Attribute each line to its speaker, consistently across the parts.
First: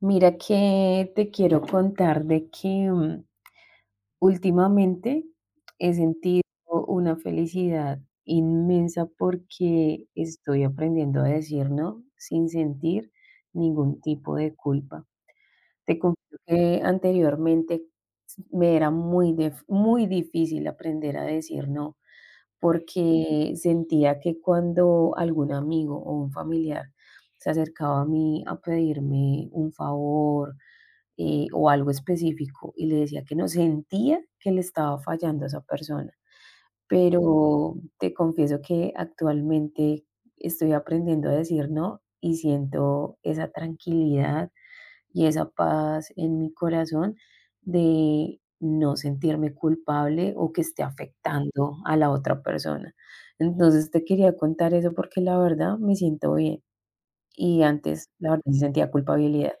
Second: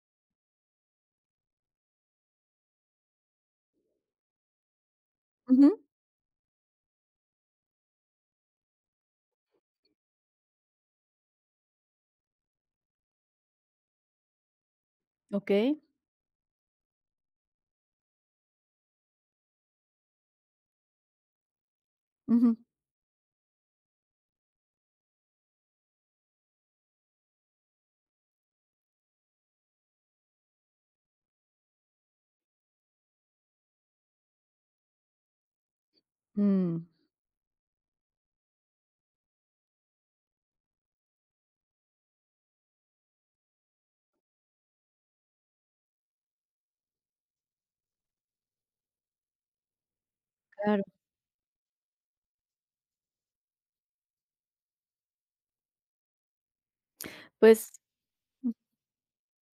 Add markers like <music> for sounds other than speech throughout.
Speaker 1: Mira que te quiero contar de que últimamente
Speaker 2: Ujú,
Speaker 1: he sentido una felicidad inmensa porque estoy aprendiendo a decir no sin sentir ningún tipo de culpa.
Speaker 2: okey.
Speaker 1: Te confieso que anteriormente me era muy difícil aprender a decir no
Speaker 2: Ujú.
Speaker 1: porque sentía que cuando algún amigo o un familiar se acercaba a mí a pedirme un favor, o algo específico y le decía que no sentía que le estaba fallando a esa persona.
Speaker 2: Mm.
Speaker 1: Pero te confieso que actualmente estoy aprendiendo a decir no y siento esa tranquilidad y esa paz en mi corazón de no sentirme culpable o que
Speaker 2: Claro.
Speaker 1: esté afectando a la otra persona. Entonces te quería contar eso porque la verdad me siento bien y
Speaker 2: Pues,
Speaker 1: antes la verdad sí sentía culpabilidad.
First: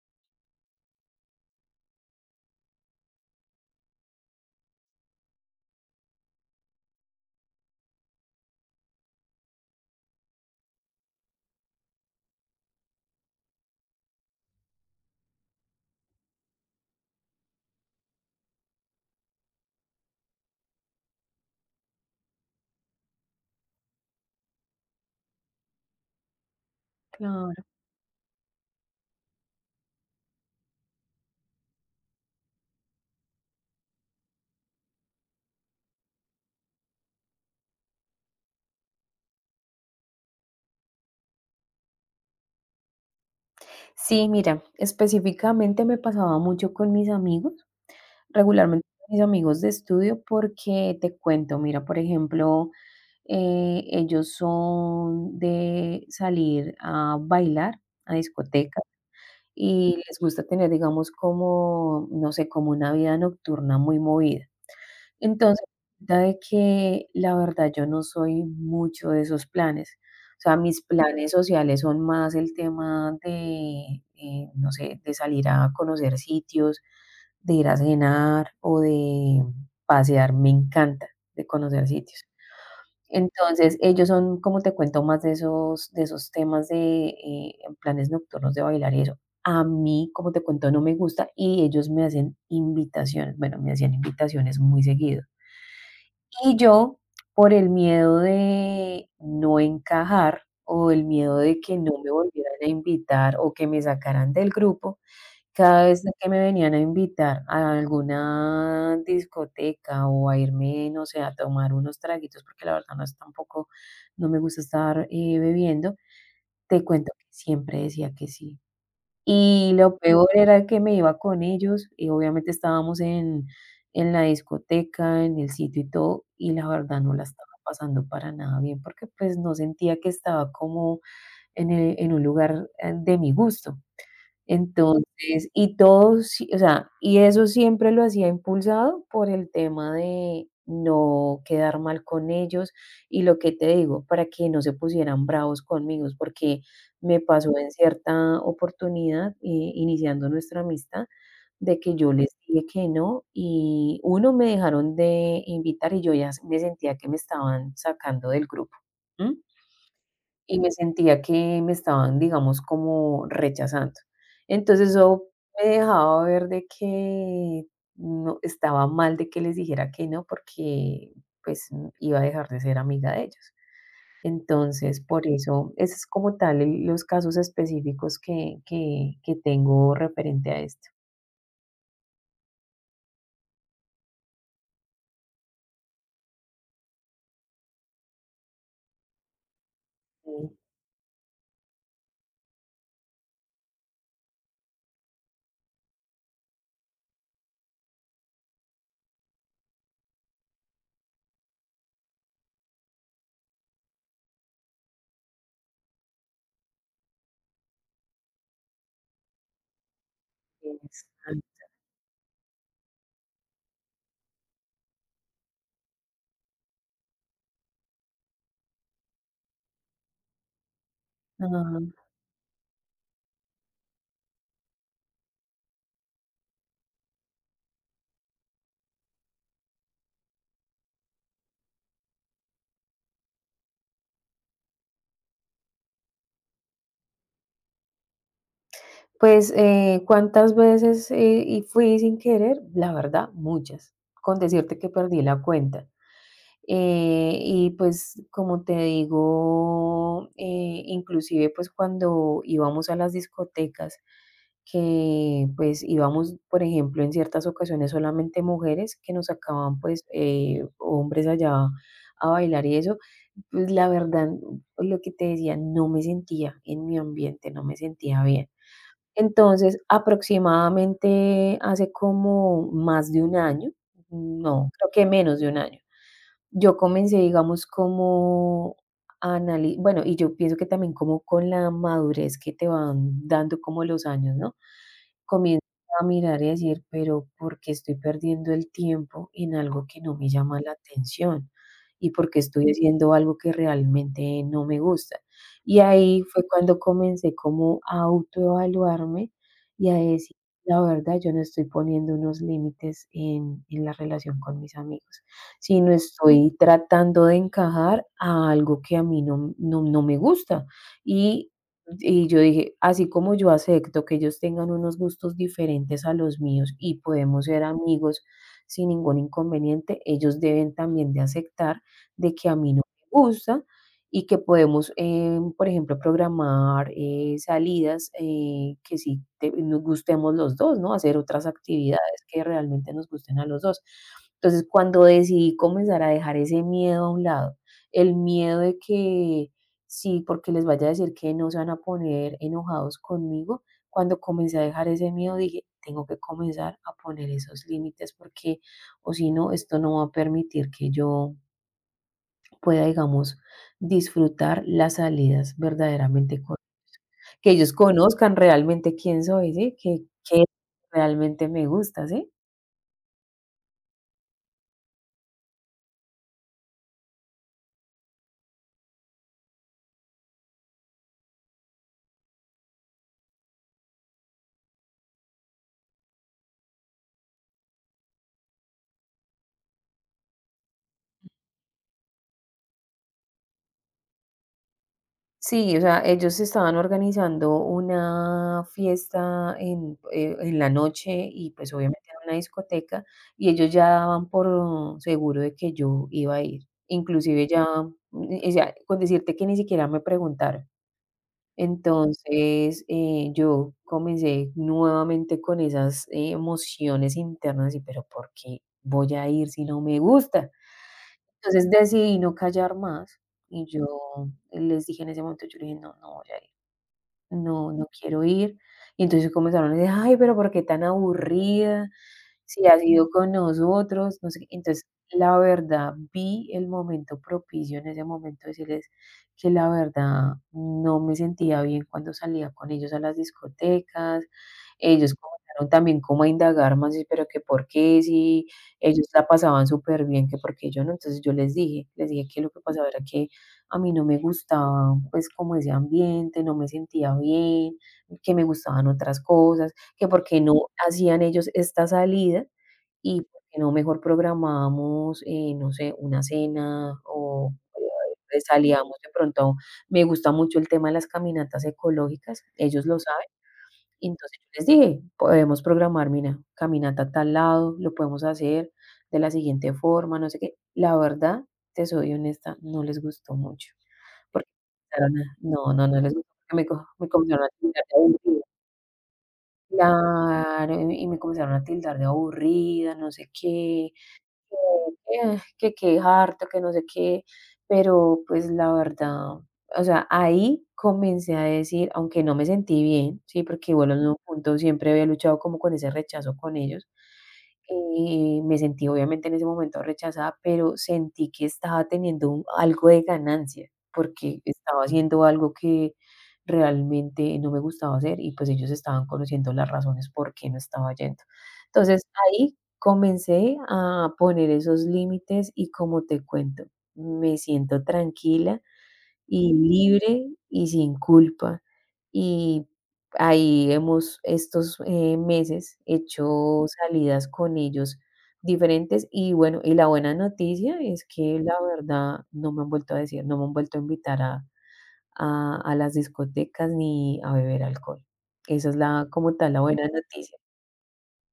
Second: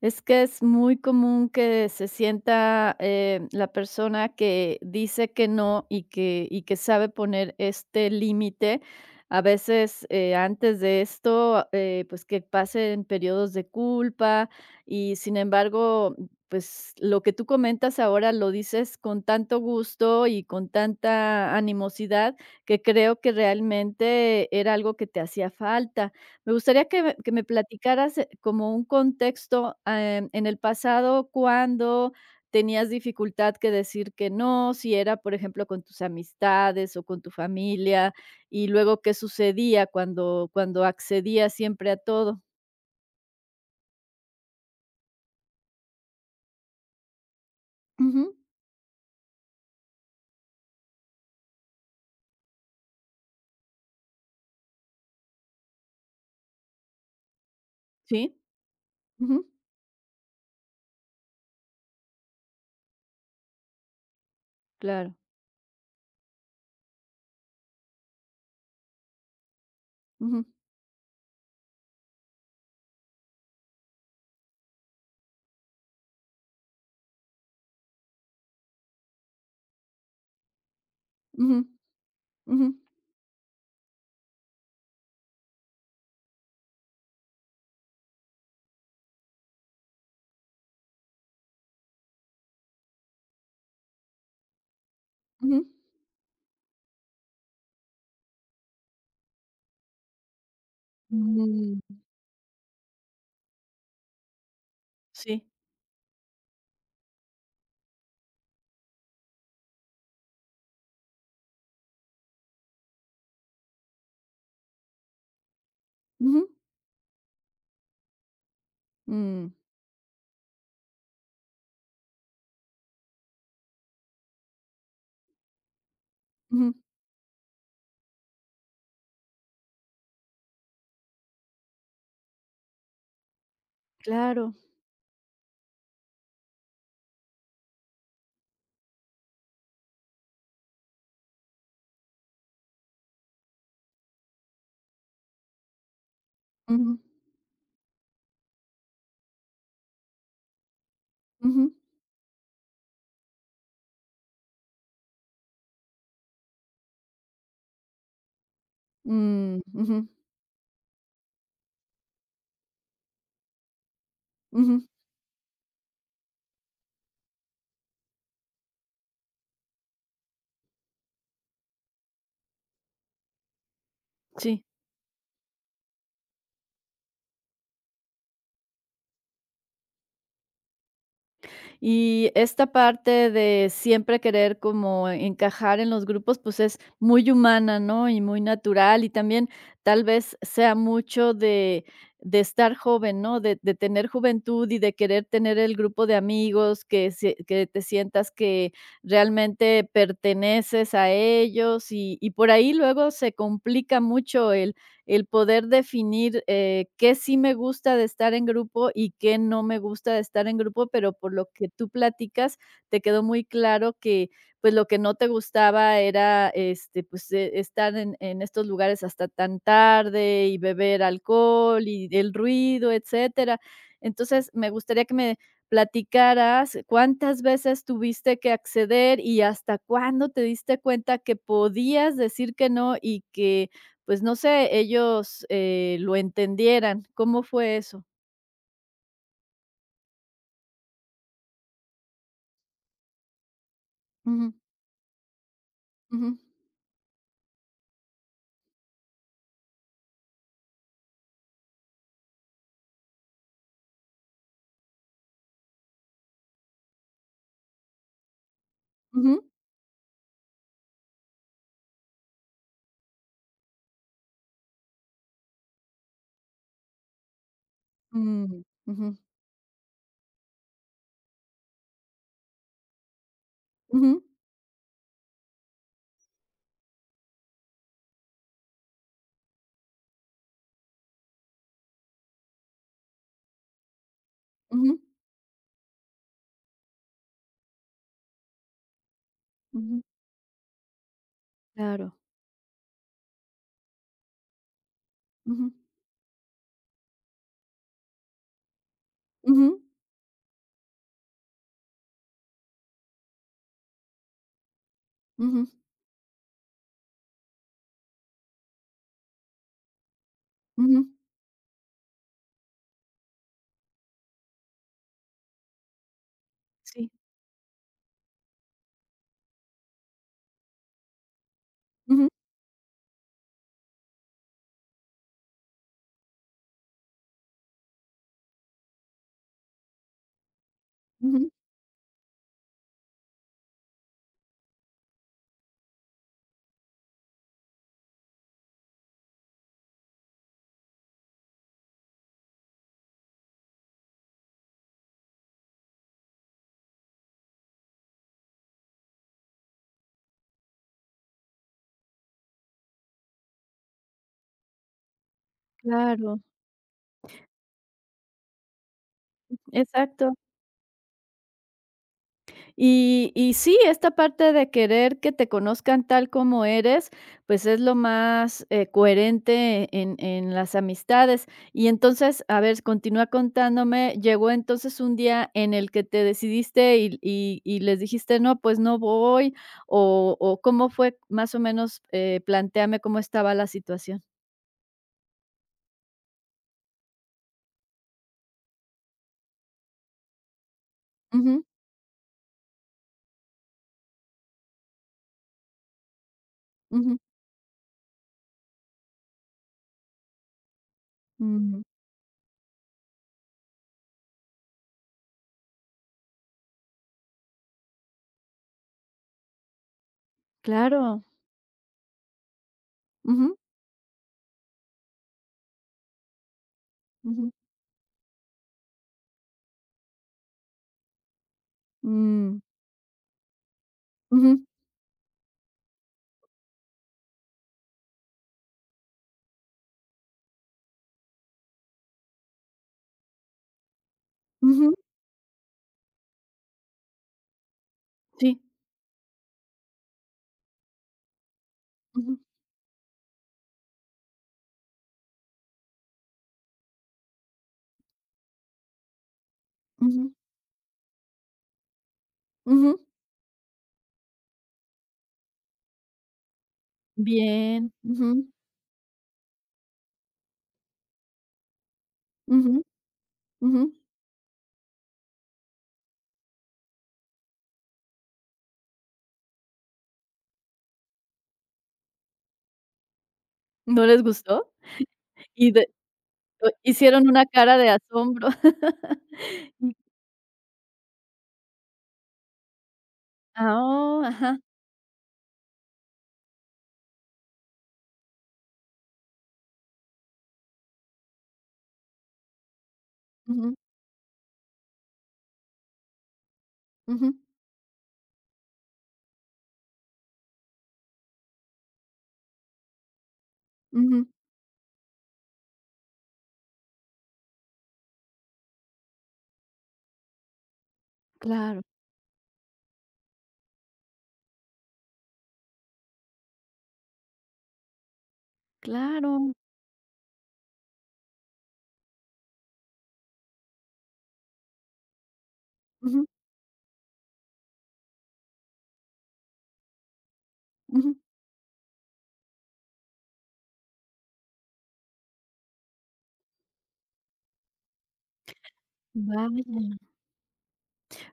Speaker 2: es que es muy común que se sienta, la persona que dice que no y que sabe poner este límite. A veces, antes de esto, pues, que pasen periodos de culpa y, sin embargo, pues, lo que tú comentas ahora lo dices con tanto gusto y con tanta animosidad que creo que realmente era algo que te hacía falta. Me gustaría que me
Speaker 1: Claro.
Speaker 2: platicaras, como un contexto, en el pasado, cuando tenías dificultad que decir que no, si era, por ejemplo, con tus amistades o con tu familia, y luego qué sucedía cuando accedías siempre a todo.
Speaker 1: Sí, mira, específicamente me pasaba mucho con mis amigos,
Speaker 2: Ujú.
Speaker 1: regularmente con mis amigos de estudio, porque te cuento, mira, por ejemplo, ellos son de salir a bailar a
Speaker 2: Sí.
Speaker 1: discoteca
Speaker 2: Ujú.
Speaker 1: y les gusta tener, digamos, como, no sé, como una vida nocturna muy movida.
Speaker 2: Claro.
Speaker 1: Entonces, resulta de que la verdad yo no soy mucho de esos planes. O
Speaker 2: Ujú.
Speaker 1: sea, mis planes sociales son más el tema de, no sé, de salir a conocer sitios, de ir a cenar o de pasear. Me encanta de
Speaker 2: Ujú.
Speaker 1: conocer sitios.
Speaker 2: Ujú.
Speaker 1: Entonces, ellos son, como te cuento, más de esos temas de planes nocturnos de bailar y eso. A mí, como te cuento, no me gusta y ellos me hacen invitaciones, bueno, me hacían invitaciones muy seguido.
Speaker 2: Ujú.
Speaker 1: Y yo, por el miedo de no encajar o el miedo de que no
Speaker 2: Mm.
Speaker 1: me volvieran a invitar o que me sacaran del grupo,
Speaker 2: Sí.
Speaker 1: cada vez que me venían a invitar a alguna discoteca o a irme, no sé, a tomar unos traguitos, porque la verdad no es tampoco, no me gusta estar bebiendo,
Speaker 2: Ujú.
Speaker 1: te cuento que siempre decía que sí.
Speaker 2: Mm.
Speaker 1: Y lo peor era que me iba con ellos, y obviamente estábamos en la discoteca, en el sitio y todo, y la
Speaker 2: Ujú.
Speaker 1: verdad no la estaba pasando para nada bien, porque, pues, no sentía que estaba como en un lugar, de mi gusto.
Speaker 2: Claro.
Speaker 1: Entonces, y todo, sí, o sea, y eso siempre lo hacía impulsado por el tema de no quedar mal con ellos y lo que te digo, para que no se pusieran bravos conmigo, porque
Speaker 2: Ujú.
Speaker 1: me pasó en cierta oportunidad, iniciando nuestra amistad,
Speaker 2: Ujú.
Speaker 1: de que yo les dije que no y uno me dejaron de invitar y yo ya me sentía que me estaban sacando del grupo, ¿mm?
Speaker 2: Mm. Ujú.
Speaker 1: Y me sentía que me estaban, digamos, como rechazando.
Speaker 2: Ujú.
Speaker 1: Entonces, eso me dejaba ver de que no estaba mal de que les dijera que no, porque, pues, iba a dejar de ser amiga de ellos.
Speaker 2: Sí.
Speaker 1: Entonces, por eso, ese es como tal el los casos específicos que tengo referente a esto.
Speaker 2: Y esta parte de siempre querer como encajar en los grupos, pues es muy humana, ¿no? Y muy natural, y también tal
Speaker 1: Sí,
Speaker 2: vez sea mucho de estar joven, ¿no? De tener juventud y de querer tener el grupo de amigos, que, que te sientas que realmente perteneces a ellos y por ahí luego se complica mucho el poder definir qué sí me gusta de estar en grupo y qué no me gusta de estar en grupo, pero por lo
Speaker 1: exacto.
Speaker 2: que tú platicas, te quedó muy claro que pues lo que no te gustaba era este, pues, estar en estos lugares hasta tan tarde y beber alcohol
Speaker 1: Ajá.
Speaker 2: y el ruido, etcétera. Entonces, me gustaría que me platicaras cuántas veces tuviste que acceder y hasta cuándo te diste cuenta que podías decir que no y que pues no sé, ellos, lo entendieran. ¿Cómo fue eso?
Speaker 1: Pues, ¿cuántas veces, y fui sin querer? La verdad, muchas, con
Speaker 2: Ujú,
Speaker 1: decirte que perdí la cuenta.
Speaker 2: ujú,
Speaker 1: Y pues, como te digo, inclusive pues cuando íbamos a las discotecas, que pues íbamos, por ejemplo, en ciertas ocasiones solamente mujeres que nos
Speaker 2: ujú,
Speaker 1: sacaban pues hombres allá a bailar y eso, pues la verdad, lo que te decía, no me sentía en mi ambiente, no me sentía bien.
Speaker 2: mm, ujú,
Speaker 1: Entonces, aproximadamente hace como más de un año,
Speaker 2: ujú,
Speaker 1: no, creo que menos de un año yo comencé, digamos, como a anali bueno, y yo pienso que también como con la madurez que te van dando como los años, ¿no?
Speaker 2: ujú,
Speaker 1: Comienzo a mirar y a decir, pero ¿por qué estoy perdiendo el tiempo en algo que
Speaker 2: ujú,
Speaker 1: no me llama la atención? ¿Y
Speaker 2: claro,
Speaker 1: por qué estoy haciendo algo que realmente no me gusta?
Speaker 2: ujú,
Speaker 1: Y ahí fue cuando comencé como a autoevaluarme
Speaker 2: ujú,
Speaker 1: y a decir, la verdad, yo no estoy poniendo unos límites en la relación con mis amigos
Speaker 2: ujú,
Speaker 1: sino estoy tratando de encajar a algo que a mí no me gusta.
Speaker 2: ujú,
Speaker 1: Y, y yo dije, así como yo acepto que ellos tengan unos gustos diferentes a los míos y
Speaker 2: sí,
Speaker 1: podemos ser amigos sin ningún inconveniente, ellos deben también de aceptar
Speaker 2: ujú,
Speaker 1: de que a mí no me gusta y que podemos, por ejemplo, programar salidas que sí nos gustemos los dos, ¿no? Hacer otras
Speaker 2: ujú,
Speaker 1: actividades que realmente nos gusten a los dos. Entonces, cuando decidí comenzar a dejar ese miedo a un lado, el miedo de que sí, porque les vaya a decir que no se van a poner enojados conmigo, cuando comencé a dejar ese miedo, dije, tengo que comenzar a poner esos límites porque o si no, esto no va a permitir que yo pueda, digamos, disfrutar las salidas
Speaker 2: claro,
Speaker 1: verdaderamente con que ellos conozcan realmente quién soy, ¿sí? Que
Speaker 2: exacto.
Speaker 1: qué realmente me gusta, ¿sí?
Speaker 2: Y sí, esta parte de querer que te conozcan tal como eres, pues, es lo más, coherente en las amistades. Y entonces, a ver, continúa contándome, llegó entonces un día en el que te decidiste y les dijiste: "No, pues no voy", o, ¿cómo fue? Más o menos, plantéame cómo estaba la situación.
Speaker 1: Sí, o sea, ellos estaban organizando una fiesta en la noche y
Speaker 2: Ujú,
Speaker 1: pues obviamente era una discoteca y ellos ya daban por seguro de que yo iba a ir.
Speaker 2: ujú,
Speaker 1: Inclusive ya, o sea, con decirte que ni siquiera me preguntaron.
Speaker 2: mm,
Speaker 1: Entonces, yo comencé nuevamente con esas emociones internas y, pero ¿por qué voy a ir si no me gusta?
Speaker 2: claro.
Speaker 1: Entonces decidí no callar más
Speaker 2: Ujú,
Speaker 1: y yo les dije en ese momento, yo le dije, no, no voy a ir.
Speaker 2: ujú,
Speaker 1: No, no quiero ir. Y entonces comenzaron a decir: "Ay, pero ¿por qué tan aburrida?
Speaker 2: mm,
Speaker 1: Si has ido con nosotros", no sé qué.
Speaker 2: ujú,
Speaker 1: Entonces, la verdad, vi el momento propicio en ese momento decirles que la verdad no me sentía bien cuando salía con ellos a las discotecas.
Speaker 2: ujú,
Speaker 1: Ellos comenzaron también como a indagar más, y pero que por qué, si
Speaker 2: sí,
Speaker 1: ellos la pasaban súper bien que por qué yo no. Entonces yo les dije
Speaker 2: ujú,
Speaker 1: que lo que pasaba era que a mí no me gustaba, pues, como ese ambiente, no me sentía bien, que me gustaban otras cosas, que por
Speaker 2: ujú,
Speaker 1: qué no hacían ellos esta salida
Speaker 2: ujú.
Speaker 1: y por qué no mejor programábamos, no sé, una cena o
Speaker 2: Bien, ujú,
Speaker 1: salíamos de pronto. Me gusta mucho el tema de las caminatas ecológicas,
Speaker 2: ujú,
Speaker 1: ellos lo saben.
Speaker 2: ujú,
Speaker 1: Y entonces yo les dije: "Podemos programar, mira, caminata a tal lado, lo podemos hacer de la siguiente forma, no sé qué". La verdad, te soy honesta, no les gustó mucho,
Speaker 2: ¿no les
Speaker 1: porque
Speaker 2: gustó?
Speaker 1: empezaron a
Speaker 2: Y de
Speaker 1: no les gustó, porque
Speaker 2: o
Speaker 1: me
Speaker 2: hicieron
Speaker 1: comenzaron
Speaker 2: una
Speaker 1: a
Speaker 2: cara
Speaker 1: tildar
Speaker 2: de
Speaker 1: de aburrida.
Speaker 2: asombro. <laughs> Y
Speaker 1: Claro, y me comenzaron a tildar de aburrida, no sé
Speaker 2: ah,
Speaker 1: qué.
Speaker 2: oh, ajá,
Speaker 1: Que que qué harto, que no sé qué, pero pues la verdad, o sea, ahí comencé a decir, aunque no me sentí bien, ¿sí? Porque
Speaker 2: ujú,
Speaker 1: igual en algún punto siempre había luchado como con ese rechazo con ellos,
Speaker 2: ujú,
Speaker 1: me sentí obviamente en ese momento rechazada, pero sentí que estaba teniendo un algo de ganancia,
Speaker 2: ujú,
Speaker 1: porque estaba haciendo algo que realmente no me gustaba hacer y pues ellos estaban conociendo las razones por qué no estaba yendo.
Speaker 2: claro,
Speaker 1: Entonces ahí comencé a poner esos límites y como te cuento, me siento tranquila
Speaker 2: claro,
Speaker 1: y libre y sin culpa. Y ahí hemos estos meses
Speaker 2: ujú,
Speaker 1: hecho salidas con ellos diferentes y bueno, y la buena noticia es
Speaker 2: ujú,
Speaker 1: que la verdad no me han vuelto a decir, no me han vuelto a invitar a las discotecas ni a beber alcohol. Esa es la como tal la buena
Speaker 2: vaya.
Speaker 1: noticia.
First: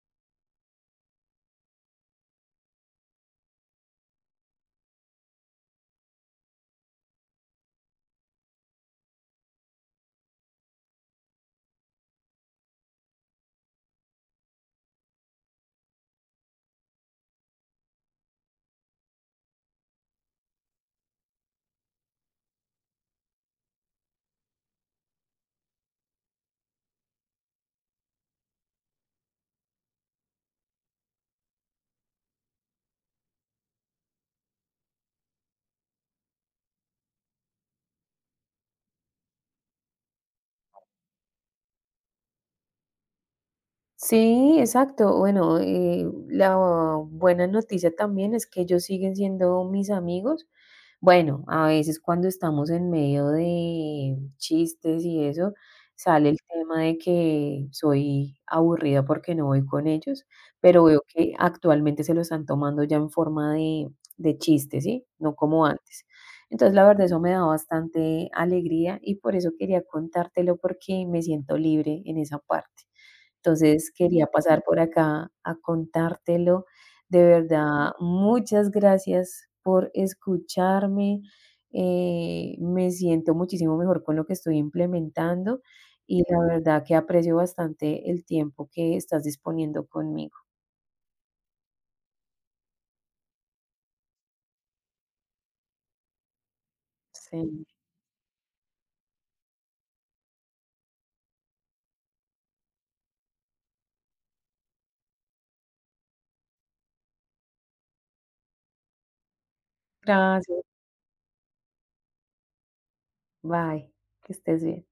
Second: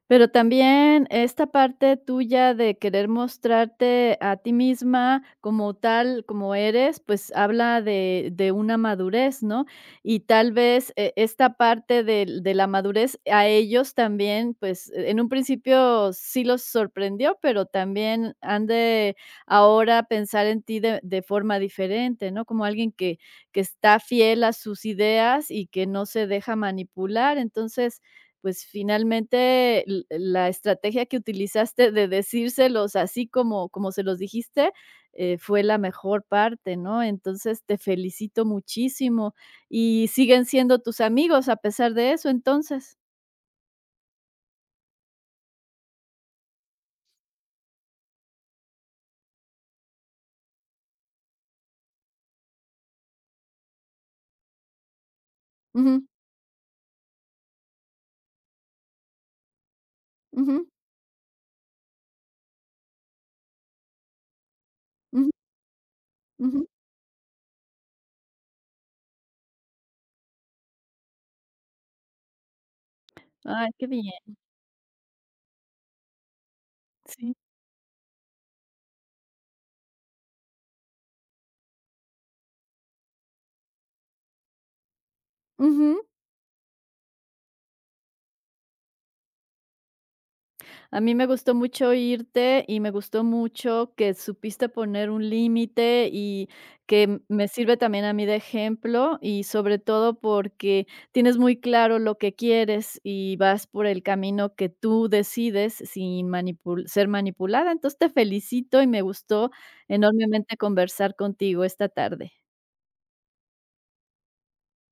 Speaker 2: Pero también esta parte tuya de querer mostrarte a ti misma como tal, como eres, pues habla de una madurez, ¿no? Y tal vez esta parte de, la madurez a ellos también, pues en un principio sí los sorprendió, pero también han de ahora pensar en ti de forma diferente, ¿no? Como alguien que está fiel a sus ideas y que no se deja manipular. Entonces, pues finalmente la estrategia que utilizaste de decírselos así como, como se los dijiste fue la mejor parte, ¿no? Entonces te felicito muchísimo y siguen siendo tus amigos a pesar de eso, entonces.
Speaker 1: Sí, exacto. Bueno, la buena noticia también es que ellos siguen siendo mis amigos. Bueno, a veces cuando estamos en medio de chistes y eso,
Speaker 2: Ujú,
Speaker 1: sale el tema de que soy aburrida porque no voy con ellos,
Speaker 2: ujú,
Speaker 1: pero veo que actualmente se lo están tomando ya en forma de chiste, ¿sí?
Speaker 2: ujú,
Speaker 1: No como antes.
Speaker 2: ujú.
Speaker 1: Entonces, la verdad, eso me da bastante alegría y por eso quería contártelo porque me siento libre en esa parte.
Speaker 2: Ay, qué
Speaker 1: Entonces, quería
Speaker 2: bien,
Speaker 1: pasar por acá a contártelo. De
Speaker 2: sí.
Speaker 1: verdad, muchas gracias por escucharme. Me siento muchísimo mejor con lo que estoy implementando
Speaker 2: Ujú.
Speaker 1: y la verdad que aprecio bastante el tiempo que estás disponiendo conmigo.
Speaker 2: A mí me gustó mucho irte y me gustó mucho que supiste poner un límite y que me
Speaker 1: Sí.
Speaker 2: sirve también a mí de ejemplo y sobre todo porque tienes muy claro lo que quieres y vas por el camino que tú decides sin ser manipulada. Entonces te felicito y me gustó enormemente
Speaker 1: Gracias.
Speaker 2: conversar contigo esta tarde.
Speaker 1: Bye. Que estés bien.